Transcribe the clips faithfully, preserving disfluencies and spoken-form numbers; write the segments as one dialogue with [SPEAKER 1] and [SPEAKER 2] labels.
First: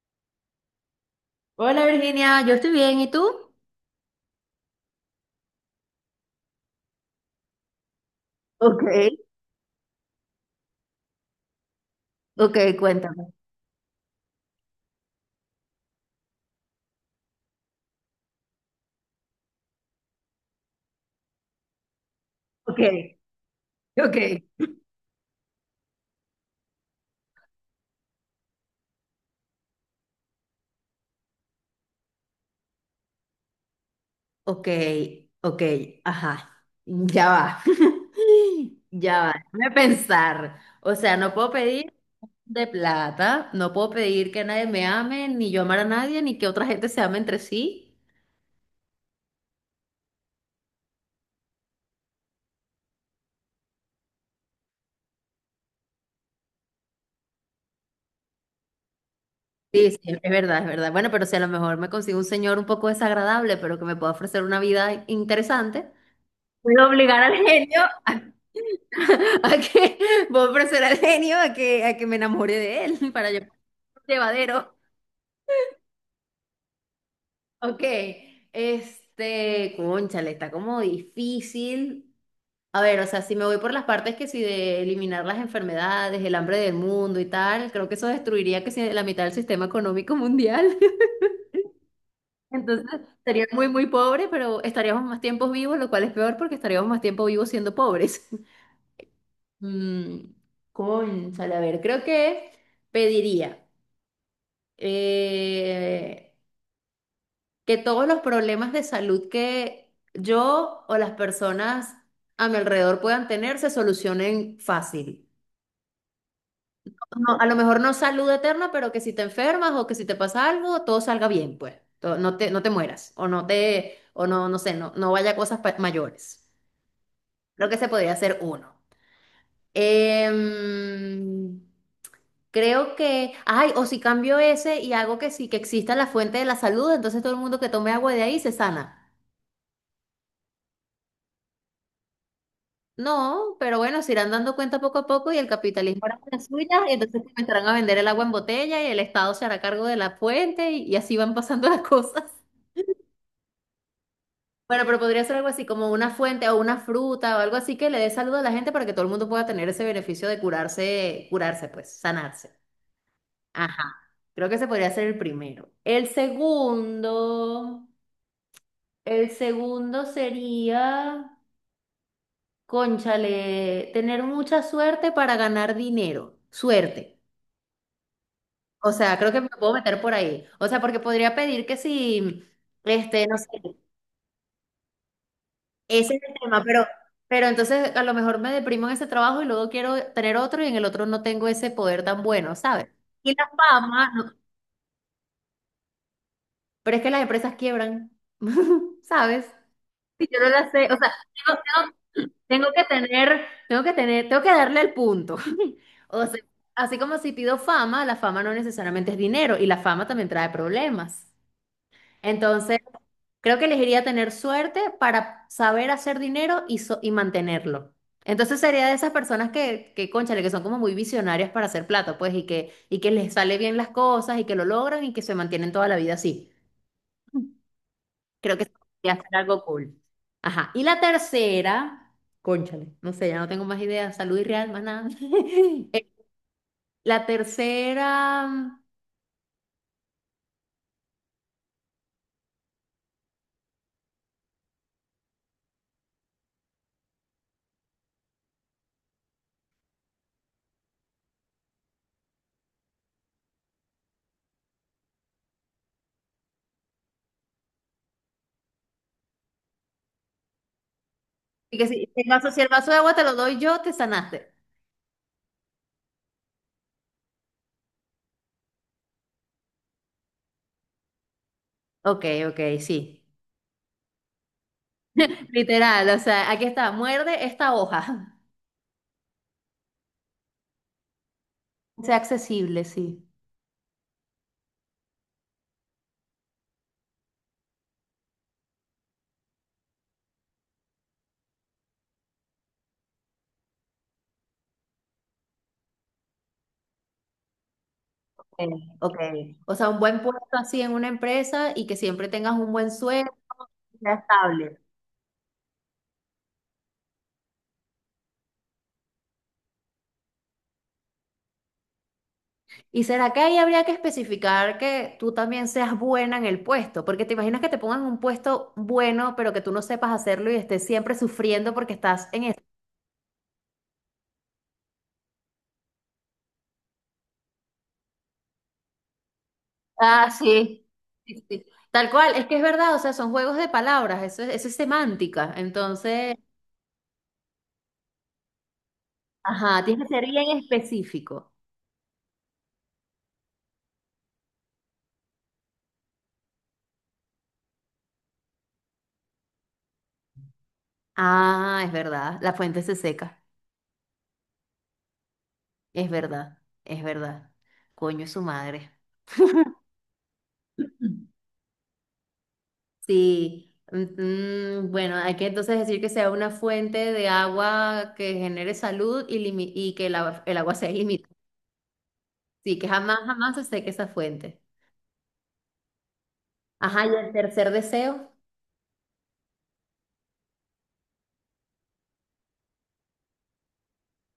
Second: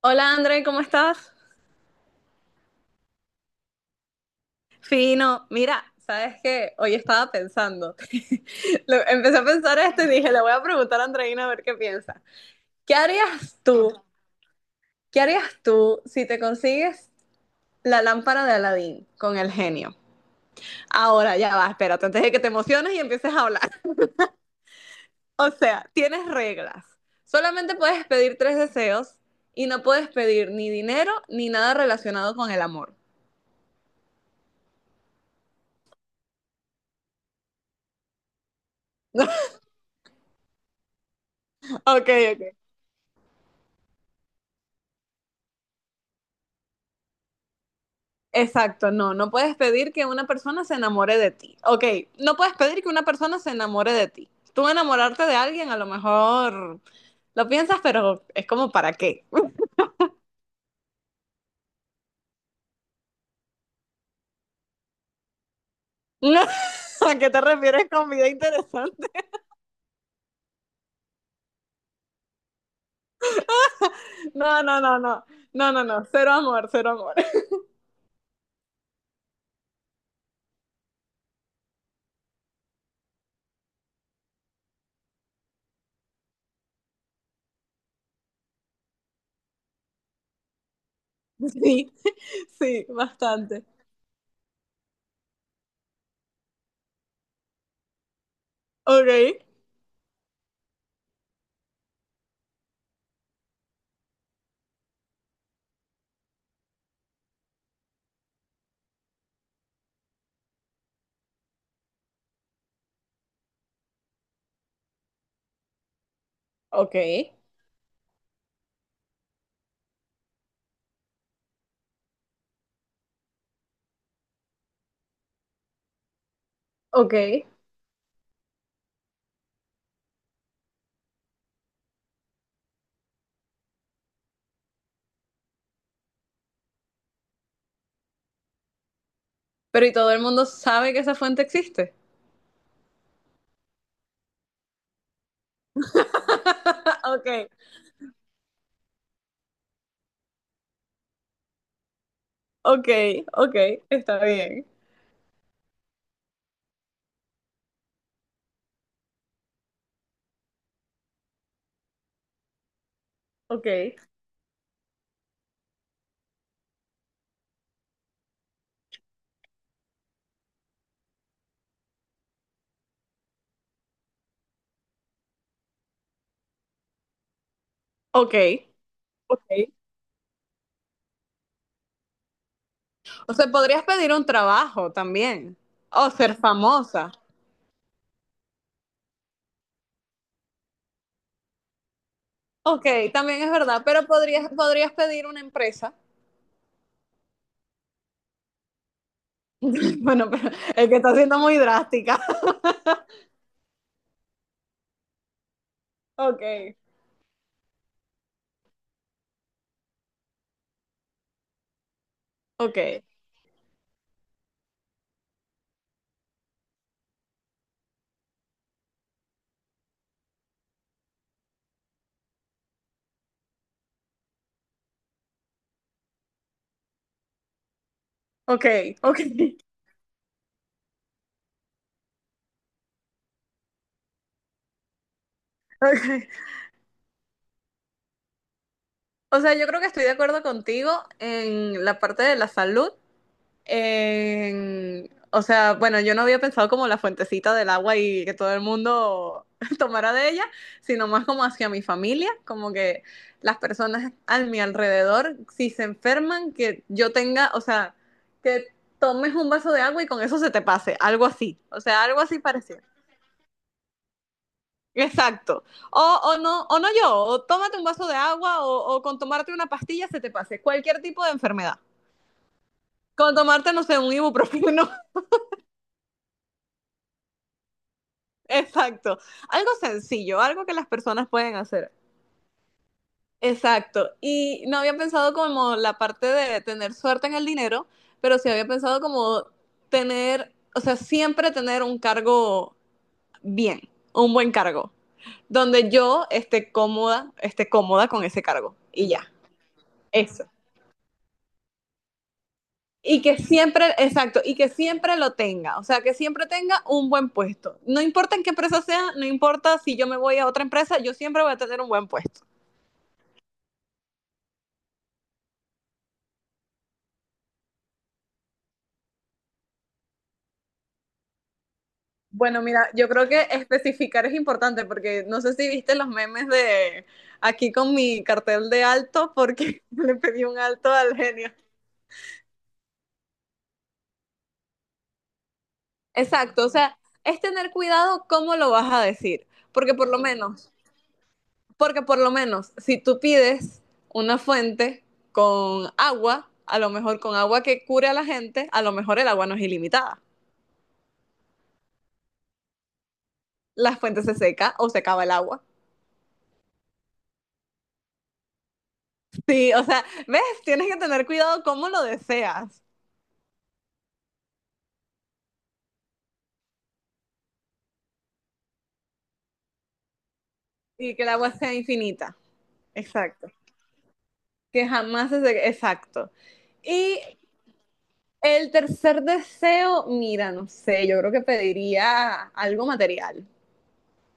[SPEAKER 1] Hola André, ¿cómo estás?
[SPEAKER 2] Hola Virginia, yo estoy bien, ¿y tú?
[SPEAKER 1] Fino, mira, sabes que hoy estaba pensando,
[SPEAKER 2] Ok.
[SPEAKER 1] Lo- empecé a pensar esto y dije, le voy a preguntar a Andreina a ver qué piensa.
[SPEAKER 2] Ok,
[SPEAKER 1] ¿Qué
[SPEAKER 2] cuéntame.
[SPEAKER 1] harías tú? ¿Qué harías tú si te consigues la lámpara de Aladín con el genio? Ahora ya va, espérate, antes de que te
[SPEAKER 2] Ok,
[SPEAKER 1] emociones y empieces a hablar.
[SPEAKER 2] ok.
[SPEAKER 1] O sea, tienes reglas. Solamente puedes pedir tres deseos y no puedes pedir ni dinero ni nada relacionado con el amor.
[SPEAKER 2] Ok, ok, ajá, ya va, ya va, déjame pensar. O sea, no puedo pedir
[SPEAKER 1] Ok, ok.
[SPEAKER 2] de plata, no puedo pedir que nadie me ame, ni yo amar a nadie, ni que otra gente se ame entre sí.
[SPEAKER 1] Exacto, no, no puedes pedir que una persona se enamore de ti. Ok, no puedes pedir que una persona se enamore de ti. Tú enamorarte de alguien a lo mejor lo piensas, pero es como para qué.
[SPEAKER 2] Sí, sí, es verdad, es verdad. Bueno, pero si a lo mejor me consigo un señor un poco desagradable, pero que me pueda ofrecer una vida interesante,
[SPEAKER 1] No,
[SPEAKER 2] puedo
[SPEAKER 1] ¿a
[SPEAKER 2] obligar
[SPEAKER 1] qué
[SPEAKER 2] al
[SPEAKER 1] te
[SPEAKER 2] genio.
[SPEAKER 1] refieres con vida interesante?
[SPEAKER 2] A que voy a ofrecer al genio a que, a que me enamore de él para yo
[SPEAKER 1] No,
[SPEAKER 2] llevadero.
[SPEAKER 1] no, no, no, no, no, no, cero amor, cero amor.
[SPEAKER 2] Ok, este, cónchale, está como difícil. A ver, o sea, si me voy por las partes que si de eliminar las enfermedades, el hambre del mundo y tal, creo que eso destruiría que si la mitad del sistema económico mundial.
[SPEAKER 1] Sí,
[SPEAKER 2] Entonces,
[SPEAKER 1] sí,
[SPEAKER 2] sería
[SPEAKER 1] bastante.
[SPEAKER 2] muy, muy pobre, pero estaríamos más tiempos vivos, lo cual es peor porque estaríamos más tiempo vivos siendo pobres.
[SPEAKER 1] Ok,
[SPEAKER 2] Mm, cónchale, a ver, creo que pediría. eh, que todos los problemas de salud que yo o las personas a mi alrededor puedan tener se solucionen fácil.
[SPEAKER 1] ok,
[SPEAKER 2] No, a lo mejor no salud eterna, pero que si te enfermas o que si te pasa algo, todo salga bien, pues. To- No te, no te mueras o no te, o no, no sé, no, no vaya a cosas pa- mayores.
[SPEAKER 1] ok.
[SPEAKER 2] Creo que se podría hacer uno. Em, Creo que, ay, o si cambio ese y hago que sí, que exista la fuente de la salud, entonces todo el mundo que tome agua de ahí se sana.
[SPEAKER 1] Pero ¿y todo el mundo sabe que esa fuente existe?
[SPEAKER 2] No, pero bueno, se irán dando cuenta poco a poco y el capitalismo hará las suyas, y entonces
[SPEAKER 1] Ok,
[SPEAKER 2] comenzarán a vender el agua en botella y el Estado se hará cargo de la fuente y, y así van pasando las cosas.
[SPEAKER 1] ok, ok, está bien.
[SPEAKER 2] Bueno, pero podría ser algo así como una fuente o una fruta o algo así que le dé salud a la gente para que todo el mundo pueda tener ese beneficio de curarse, curarse pues, sanarse. Ajá.
[SPEAKER 1] Ok,
[SPEAKER 2] Creo que ese podría ser el primero. El segundo, el segundo sería, cónchale, tener mucha suerte para ganar dinero. Suerte.
[SPEAKER 1] ok.
[SPEAKER 2] O sea, creo que me
[SPEAKER 1] Ok.
[SPEAKER 2] puedo meter por ahí. O sea, porque podría pedir que si, este,
[SPEAKER 1] O
[SPEAKER 2] no sé,
[SPEAKER 1] sea, podrías pedir un trabajo también. O
[SPEAKER 2] ese es el
[SPEAKER 1] ser
[SPEAKER 2] tema, pero,
[SPEAKER 1] famosa.
[SPEAKER 2] pero entonces a lo mejor me deprimo en ese trabajo y luego quiero tener otro y en el otro no tengo ese poder tan bueno, ¿sabes?
[SPEAKER 1] Ok,
[SPEAKER 2] Y
[SPEAKER 1] también
[SPEAKER 2] la
[SPEAKER 1] es verdad, pero
[SPEAKER 2] fama, no,
[SPEAKER 1] podrías, podrías pedir una empresa.
[SPEAKER 2] pero es que las empresas quiebran, ¿sabes? Si
[SPEAKER 1] Bueno,
[SPEAKER 2] yo no
[SPEAKER 1] pero
[SPEAKER 2] la sé,
[SPEAKER 1] es que
[SPEAKER 2] o sea,
[SPEAKER 1] está siendo muy
[SPEAKER 2] tengo, tengo-
[SPEAKER 1] drástica.
[SPEAKER 2] tengo que tener, tengo que tener, tengo que darle el punto. O sea,
[SPEAKER 1] Ok,
[SPEAKER 2] así como si pido fama, la fama no necesariamente es dinero y la fama también trae problemas.
[SPEAKER 1] ok,
[SPEAKER 2] Entonces, creo que elegiría tener suerte para saber hacer dinero y, so- y mantenerlo. Entonces sería de esas personas que, que, cónchale, que son como muy visionarias para hacer plata, pues, y que, y que les sale bien las cosas y que lo logran y que se mantienen toda la vida así. Creo que
[SPEAKER 1] ok,
[SPEAKER 2] sería
[SPEAKER 1] ok,
[SPEAKER 2] hacer algo cool. Ajá. Y la tercera, cónchale, no sé, ya no tengo más ideas, salud y real, más nada. Eh,
[SPEAKER 1] ok.
[SPEAKER 2] La tercera, mm,
[SPEAKER 1] O sea, yo creo que estoy de acuerdo contigo en la parte de la salud, en- o sea, bueno, yo no había pensado como la fuentecita del agua y que todo el mundo tomara de ella, sino más como hacia mi familia, como que las personas a mi alrededor, si se enferman, que yo tenga, o sea, que tomes un vaso de agua y con eso se te pase, algo así,
[SPEAKER 2] y
[SPEAKER 1] o
[SPEAKER 2] que si,
[SPEAKER 1] sea,
[SPEAKER 2] si
[SPEAKER 1] algo
[SPEAKER 2] el
[SPEAKER 1] así
[SPEAKER 2] vaso si el
[SPEAKER 1] parecido.
[SPEAKER 2] vaso de agua te lo doy yo, te sanaste.
[SPEAKER 1] Exacto. O, o no, o no yo, o tómate un vaso de agua o, o con tomarte una pastilla se te pase, cualquier tipo de enfermedad.
[SPEAKER 2] Ok, ok, sí.
[SPEAKER 1] Con tomarte, no sé, un ibuprofeno.
[SPEAKER 2] Literal, o sea, aquí está, muerde esta hoja.
[SPEAKER 1] Exacto. Algo sencillo, algo que las personas pueden hacer.
[SPEAKER 2] Sea accesible, sí.
[SPEAKER 1] Exacto. Y no había pensado como la parte de tener suerte en el dinero, pero sí había pensado como tener, o sea, siempre tener un cargo bien, un buen cargo, donde yo esté cómoda, esté cómoda con ese
[SPEAKER 2] Eh,
[SPEAKER 1] cargo. Y
[SPEAKER 2] ok.
[SPEAKER 1] ya,
[SPEAKER 2] O sea, un buen
[SPEAKER 1] eso.
[SPEAKER 2] puesto así en una empresa y que siempre tengas un buen
[SPEAKER 1] Y
[SPEAKER 2] sueldo,
[SPEAKER 1] que siempre,
[SPEAKER 2] que sea
[SPEAKER 1] exacto, y que
[SPEAKER 2] estable.
[SPEAKER 1] siempre lo tenga, o sea, que siempre tenga un buen puesto. No importa en qué empresa sea, no importa si yo me voy a otra empresa, yo siempre voy a tener un buen puesto.
[SPEAKER 2] ¿Y será que ahí habría que especificar que tú también seas buena en el puesto? Porque te imaginas que te pongan un puesto bueno, pero que tú no sepas hacerlo y estés siempre sufriendo porque estás en eso.
[SPEAKER 1] Bueno, mira, yo creo que especificar es importante porque no sé si viste los memes de aquí con mi cartel de alto porque le
[SPEAKER 2] Ah,
[SPEAKER 1] pedí un
[SPEAKER 2] sí.
[SPEAKER 1] alto al
[SPEAKER 2] Sí,
[SPEAKER 1] genio.
[SPEAKER 2] sí. Tal cual, es que es verdad, o sea, son juegos de palabras, eso es, eso es semántica. Entonces,
[SPEAKER 1] Exacto, o sea, es tener cuidado cómo lo vas a decir,
[SPEAKER 2] ajá,
[SPEAKER 1] porque
[SPEAKER 2] tienes
[SPEAKER 1] por
[SPEAKER 2] que
[SPEAKER 1] lo
[SPEAKER 2] ser bien
[SPEAKER 1] menos,
[SPEAKER 2] específico.
[SPEAKER 1] porque por lo menos, si tú pides una fuente con agua, a lo mejor con agua que cure a la gente, a lo mejor el agua no es ilimitada.
[SPEAKER 2] Ah, es verdad. La fuente se seca.
[SPEAKER 1] La fuente se seca o se acaba el agua.
[SPEAKER 2] Es verdad. Es verdad. Coño, es su madre.
[SPEAKER 1] Sí, o sea, ves, tienes que tener cuidado cómo lo deseas.
[SPEAKER 2] Sí. Mm, mm, bueno, hay que entonces decir que sea una fuente de agua que genere salud y, limi- y que el agua, el agua sea
[SPEAKER 1] Y que
[SPEAKER 2] ilimitada.
[SPEAKER 1] el agua sea infinita.
[SPEAKER 2] Sí, que jamás,
[SPEAKER 1] Exacto.
[SPEAKER 2] jamás se seque esa fuente.
[SPEAKER 1] Que jamás se... seque. Exacto.
[SPEAKER 2] Ajá, y
[SPEAKER 1] Y
[SPEAKER 2] el tercer deseo.
[SPEAKER 1] el tercer deseo, mira, no sé, yo creo que pediría algo material.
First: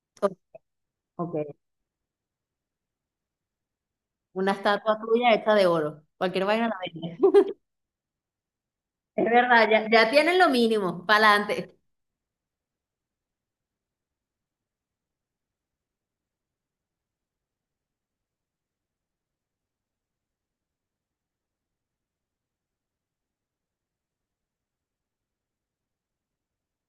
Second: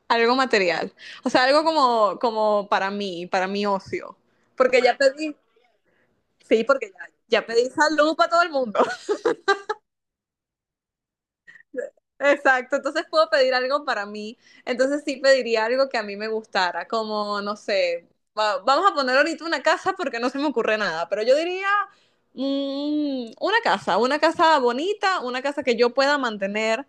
[SPEAKER 1] Algo
[SPEAKER 2] o-
[SPEAKER 1] material. O
[SPEAKER 2] ok.
[SPEAKER 1] sea, algo como, como para mí, para mi ocio.
[SPEAKER 2] Una
[SPEAKER 1] Porque ya
[SPEAKER 2] estatua tuya
[SPEAKER 1] pedí,
[SPEAKER 2] hecha de oro. Cualquier
[SPEAKER 1] sí,
[SPEAKER 2] vaina la
[SPEAKER 1] porque
[SPEAKER 2] vende.
[SPEAKER 1] ya, ya pedí salud para todo el mundo.
[SPEAKER 2] Es verdad, ya, ya tienen lo mínimo. Para adelante.
[SPEAKER 1] Exacto, entonces puedo pedir algo para mí. Entonces sí pediría algo que a mí me gustara, como, no sé, va- vamos a poner ahorita una casa porque no se me ocurre nada, pero yo diría mm, una casa, una casa bonita, una casa que yo pueda mantener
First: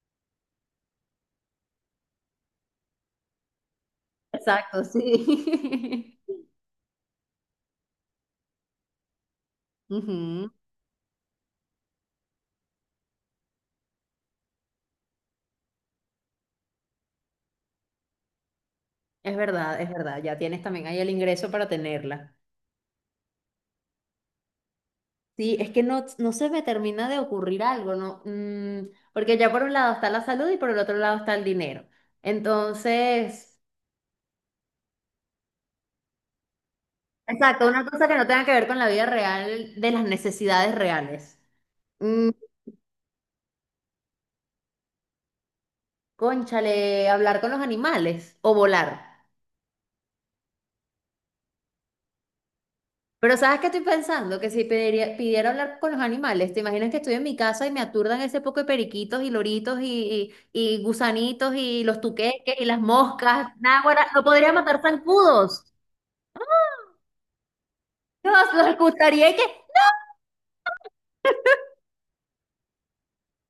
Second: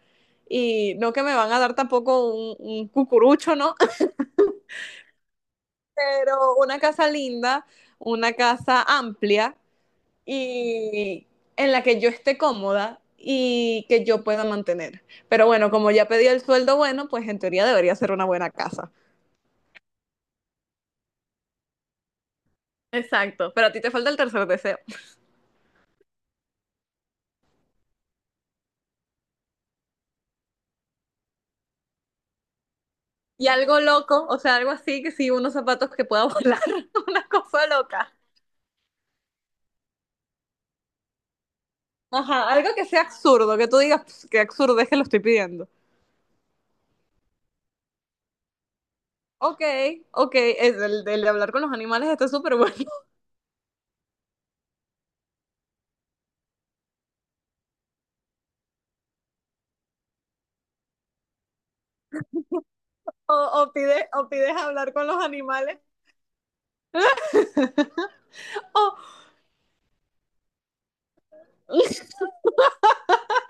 [SPEAKER 1] y no que me van a dar tampoco un, un cucurucho, ¿no?
[SPEAKER 2] Exacto, sí.
[SPEAKER 1] Pero una casa linda, una casa amplia
[SPEAKER 2] Ujú.
[SPEAKER 1] y en la que yo esté cómoda y que yo pueda mantener. Pero bueno, como ya pedí el sueldo bueno, pues en teoría debería ser una buena casa.
[SPEAKER 2] Es verdad, es verdad, ya tienes también ahí el ingreso para tenerla.
[SPEAKER 1] Exacto, pero a ti te falta el tercer deseo.
[SPEAKER 2] Sí, es que no, no se me termina de ocurrir algo, ¿no? Mm, porque ya por un lado está la salud y por el otro lado está el dinero.
[SPEAKER 1] Y
[SPEAKER 2] Entonces,
[SPEAKER 1] algo loco, o sea, algo así que sí, unos zapatos que pueda volar, una
[SPEAKER 2] exacto,
[SPEAKER 1] cosa
[SPEAKER 2] una cosa
[SPEAKER 1] loca.
[SPEAKER 2] que no tenga que ver con la vida real, de las necesidades reales. Mm,
[SPEAKER 1] Ajá, algo que sea absurdo, que tú digas "Pss, qué absurdo es que lo estoy pidiendo".
[SPEAKER 2] Cónchale, hablar con los animales o volar.
[SPEAKER 1] Ok, ok, es el, el de hablar con los animales está súper bueno.
[SPEAKER 2] Pero ¿sabes qué estoy pensando? Que si pediría- pidiera hablar con los animales, ¿te imaginas que estoy en mi casa y me aturdan ese poco de periquitos y loritos y, y, y gusanitos y los tuqueques y las moscas?
[SPEAKER 1] O, o,
[SPEAKER 2] Náguara,
[SPEAKER 1] pide-
[SPEAKER 2] no
[SPEAKER 1] o
[SPEAKER 2] podría
[SPEAKER 1] pides
[SPEAKER 2] matar
[SPEAKER 1] hablar con los
[SPEAKER 2] zancudos.
[SPEAKER 1] animales.
[SPEAKER 2] Dios, los
[SPEAKER 1] O-
[SPEAKER 2] escucharía que,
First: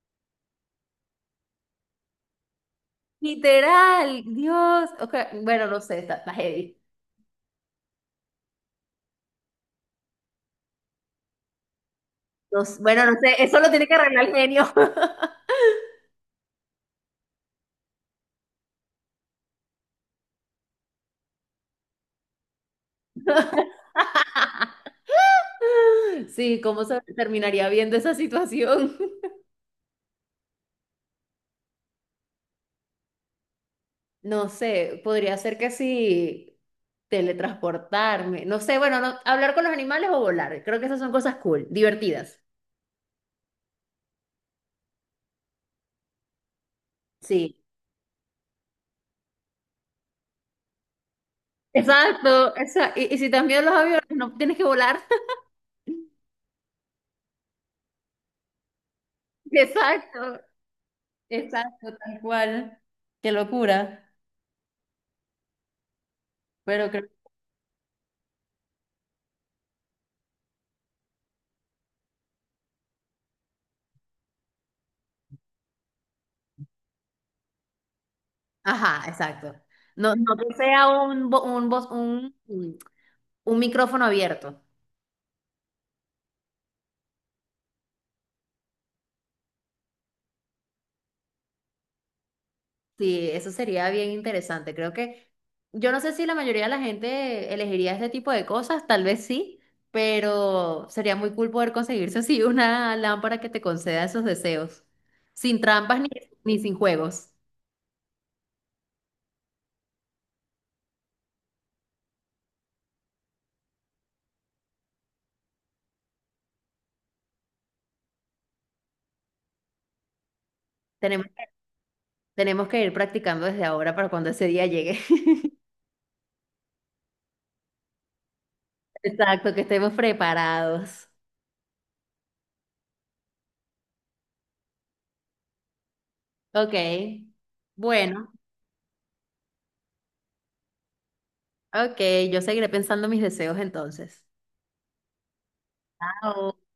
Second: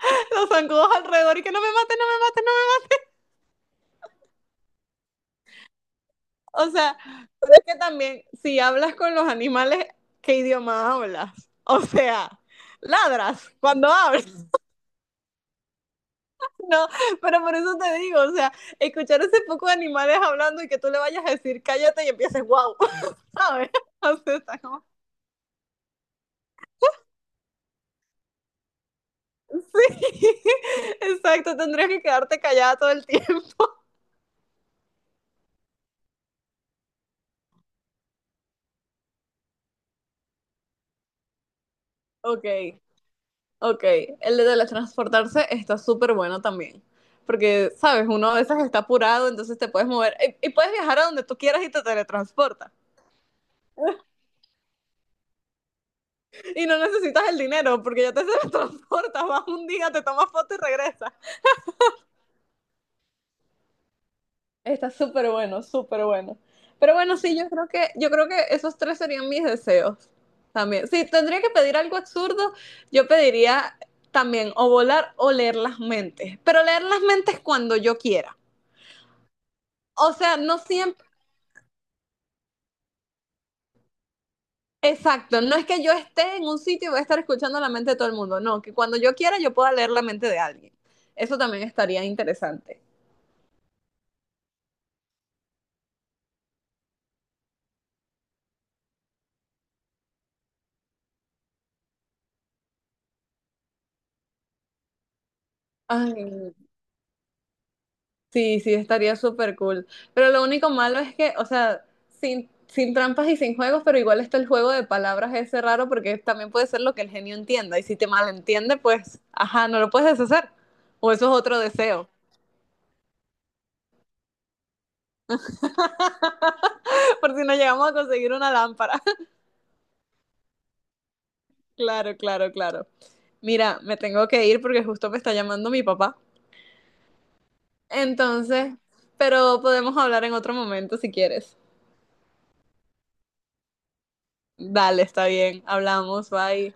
[SPEAKER 1] los zancudos alrededor y que no me maten, no me maten,
[SPEAKER 2] literal, Dios. Ok, bueno, no sé, está, está
[SPEAKER 1] no me. O
[SPEAKER 2] heavy.
[SPEAKER 1] sea, es que también, si hablas con los animales, ¿qué idioma hablas? O sea,
[SPEAKER 2] No s- bueno, no sé,
[SPEAKER 1] ladras
[SPEAKER 2] eso lo tiene
[SPEAKER 1] cuando
[SPEAKER 2] que arreglar
[SPEAKER 1] hablas,
[SPEAKER 2] el genio.
[SPEAKER 1] ¿no? Pero por eso te digo, o sea, escuchar ese poco de animales hablando y que tú le vayas a decir cállate y empieces, wow, ¿sabes? O sea, está como,
[SPEAKER 2] Sí, ¿cómo se terminaría viendo esa situación?
[SPEAKER 1] sí, exacto, tendrías que quedarte callada todo el tiempo.
[SPEAKER 2] No sé, podría ser que sí teletransportarme. No sé, bueno, no, hablar con los animales o volar. Creo que esas son cosas cool, divertidas.
[SPEAKER 1] Ok, ok, el de teletransportarse está súper bueno también.
[SPEAKER 2] Sí.
[SPEAKER 1] Porque, sabes, uno a veces está apurado, entonces te puedes mover y, y puedes viajar a donde tú quieras y te
[SPEAKER 2] Exacto,
[SPEAKER 1] teletransportas.
[SPEAKER 2] exacto. Y, y si también los aviones, no tienes que volar.
[SPEAKER 1] Y no necesitas el dinero porque ya te teletransportas, vas un día, te tomas
[SPEAKER 2] Exacto,
[SPEAKER 1] foto y regresas.
[SPEAKER 2] exacto, tal cual. Qué locura.
[SPEAKER 1] Está súper bueno, súper bueno.
[SPEAKER 2] Pero
[SPEAKER 1] Pero
[SPEAKER 2] creo.
[SPEAKER 1] bueno, sí, yo creo que, yo creo que esos tres serían mis deseos también. Si tendría que pedir algo absurdo, yo pediría también o volar o leer las mentes. Pero leer las mentes cuando yo quiera.
[SPEAKER 2] Ajá, exacto.
[SPEAKER 1] O
[SPEAKER 2] No, no
[SPEAKER 1] sea,
[SPEAKER 2] que
[SPEAKER 1] no
[SPEAKER 2] sea
[SPEAKER 1] siempre.
[SPEAKER 2] un, bo- un, bos- un, un micrófono abierto.
[SPEAKER 1] Exacto, no es que yo esté en un sitio y voy a estar escuchando la mente de todo el mundo, no, que cuando yo quiera yo pueda leer la mente de alguien. Eso también estaría interesante.
[SPEAKER 2] Sí, eso sería bien interesante. Creo que yo no sé si la mayoría de la gente elegiría este tipo de cosas, tal vez sí, pero sería muy cool poder conseguirse así una lámpara que te conceda esos deseos, sin trampas ni,
[SPEAKER 1] Ay,
[SPEAKER 2] ni sin juegos.
[SPEAKER 1] sí, sí, estaría súper cool. Pero lo único malo es que, o sea, sin, sin trampas y sin juegos, pero igual está el juego de palabras ese raro porque también puede ser lo que el genio entienda. Y si te malentiende, pues, ajá, no lo puedes deshacer. O eso
[SPEAKER 2] Tenemos,
[SPEAKER 1] es otro deseo.
[SPEAKER 2] Tenemos que ir practicando desde ahora para cuando ese día llegue.
[SPEAKER 1] Por si no llegamos a conseguir una lámpara.
[SPEAKER 2] Exacto, que estemos preparados.
[SPEAKER 1] Claro, claro, claro. Mira, me tengo que ir porque justo me está llamando mi papá.
[SPEAKER 2] Ok, bueno,
[SPEAKER 1] Entonces, pero podemos hablar en otro momento si quieres.
[SPEAKER 2] ok, yo seguiré pensando mis deseos entonces.
[SPEAKER 1] Dale, está bien. Hablamos,
[SPEAKER 2] Chao.
[SPEAKER 1] bye.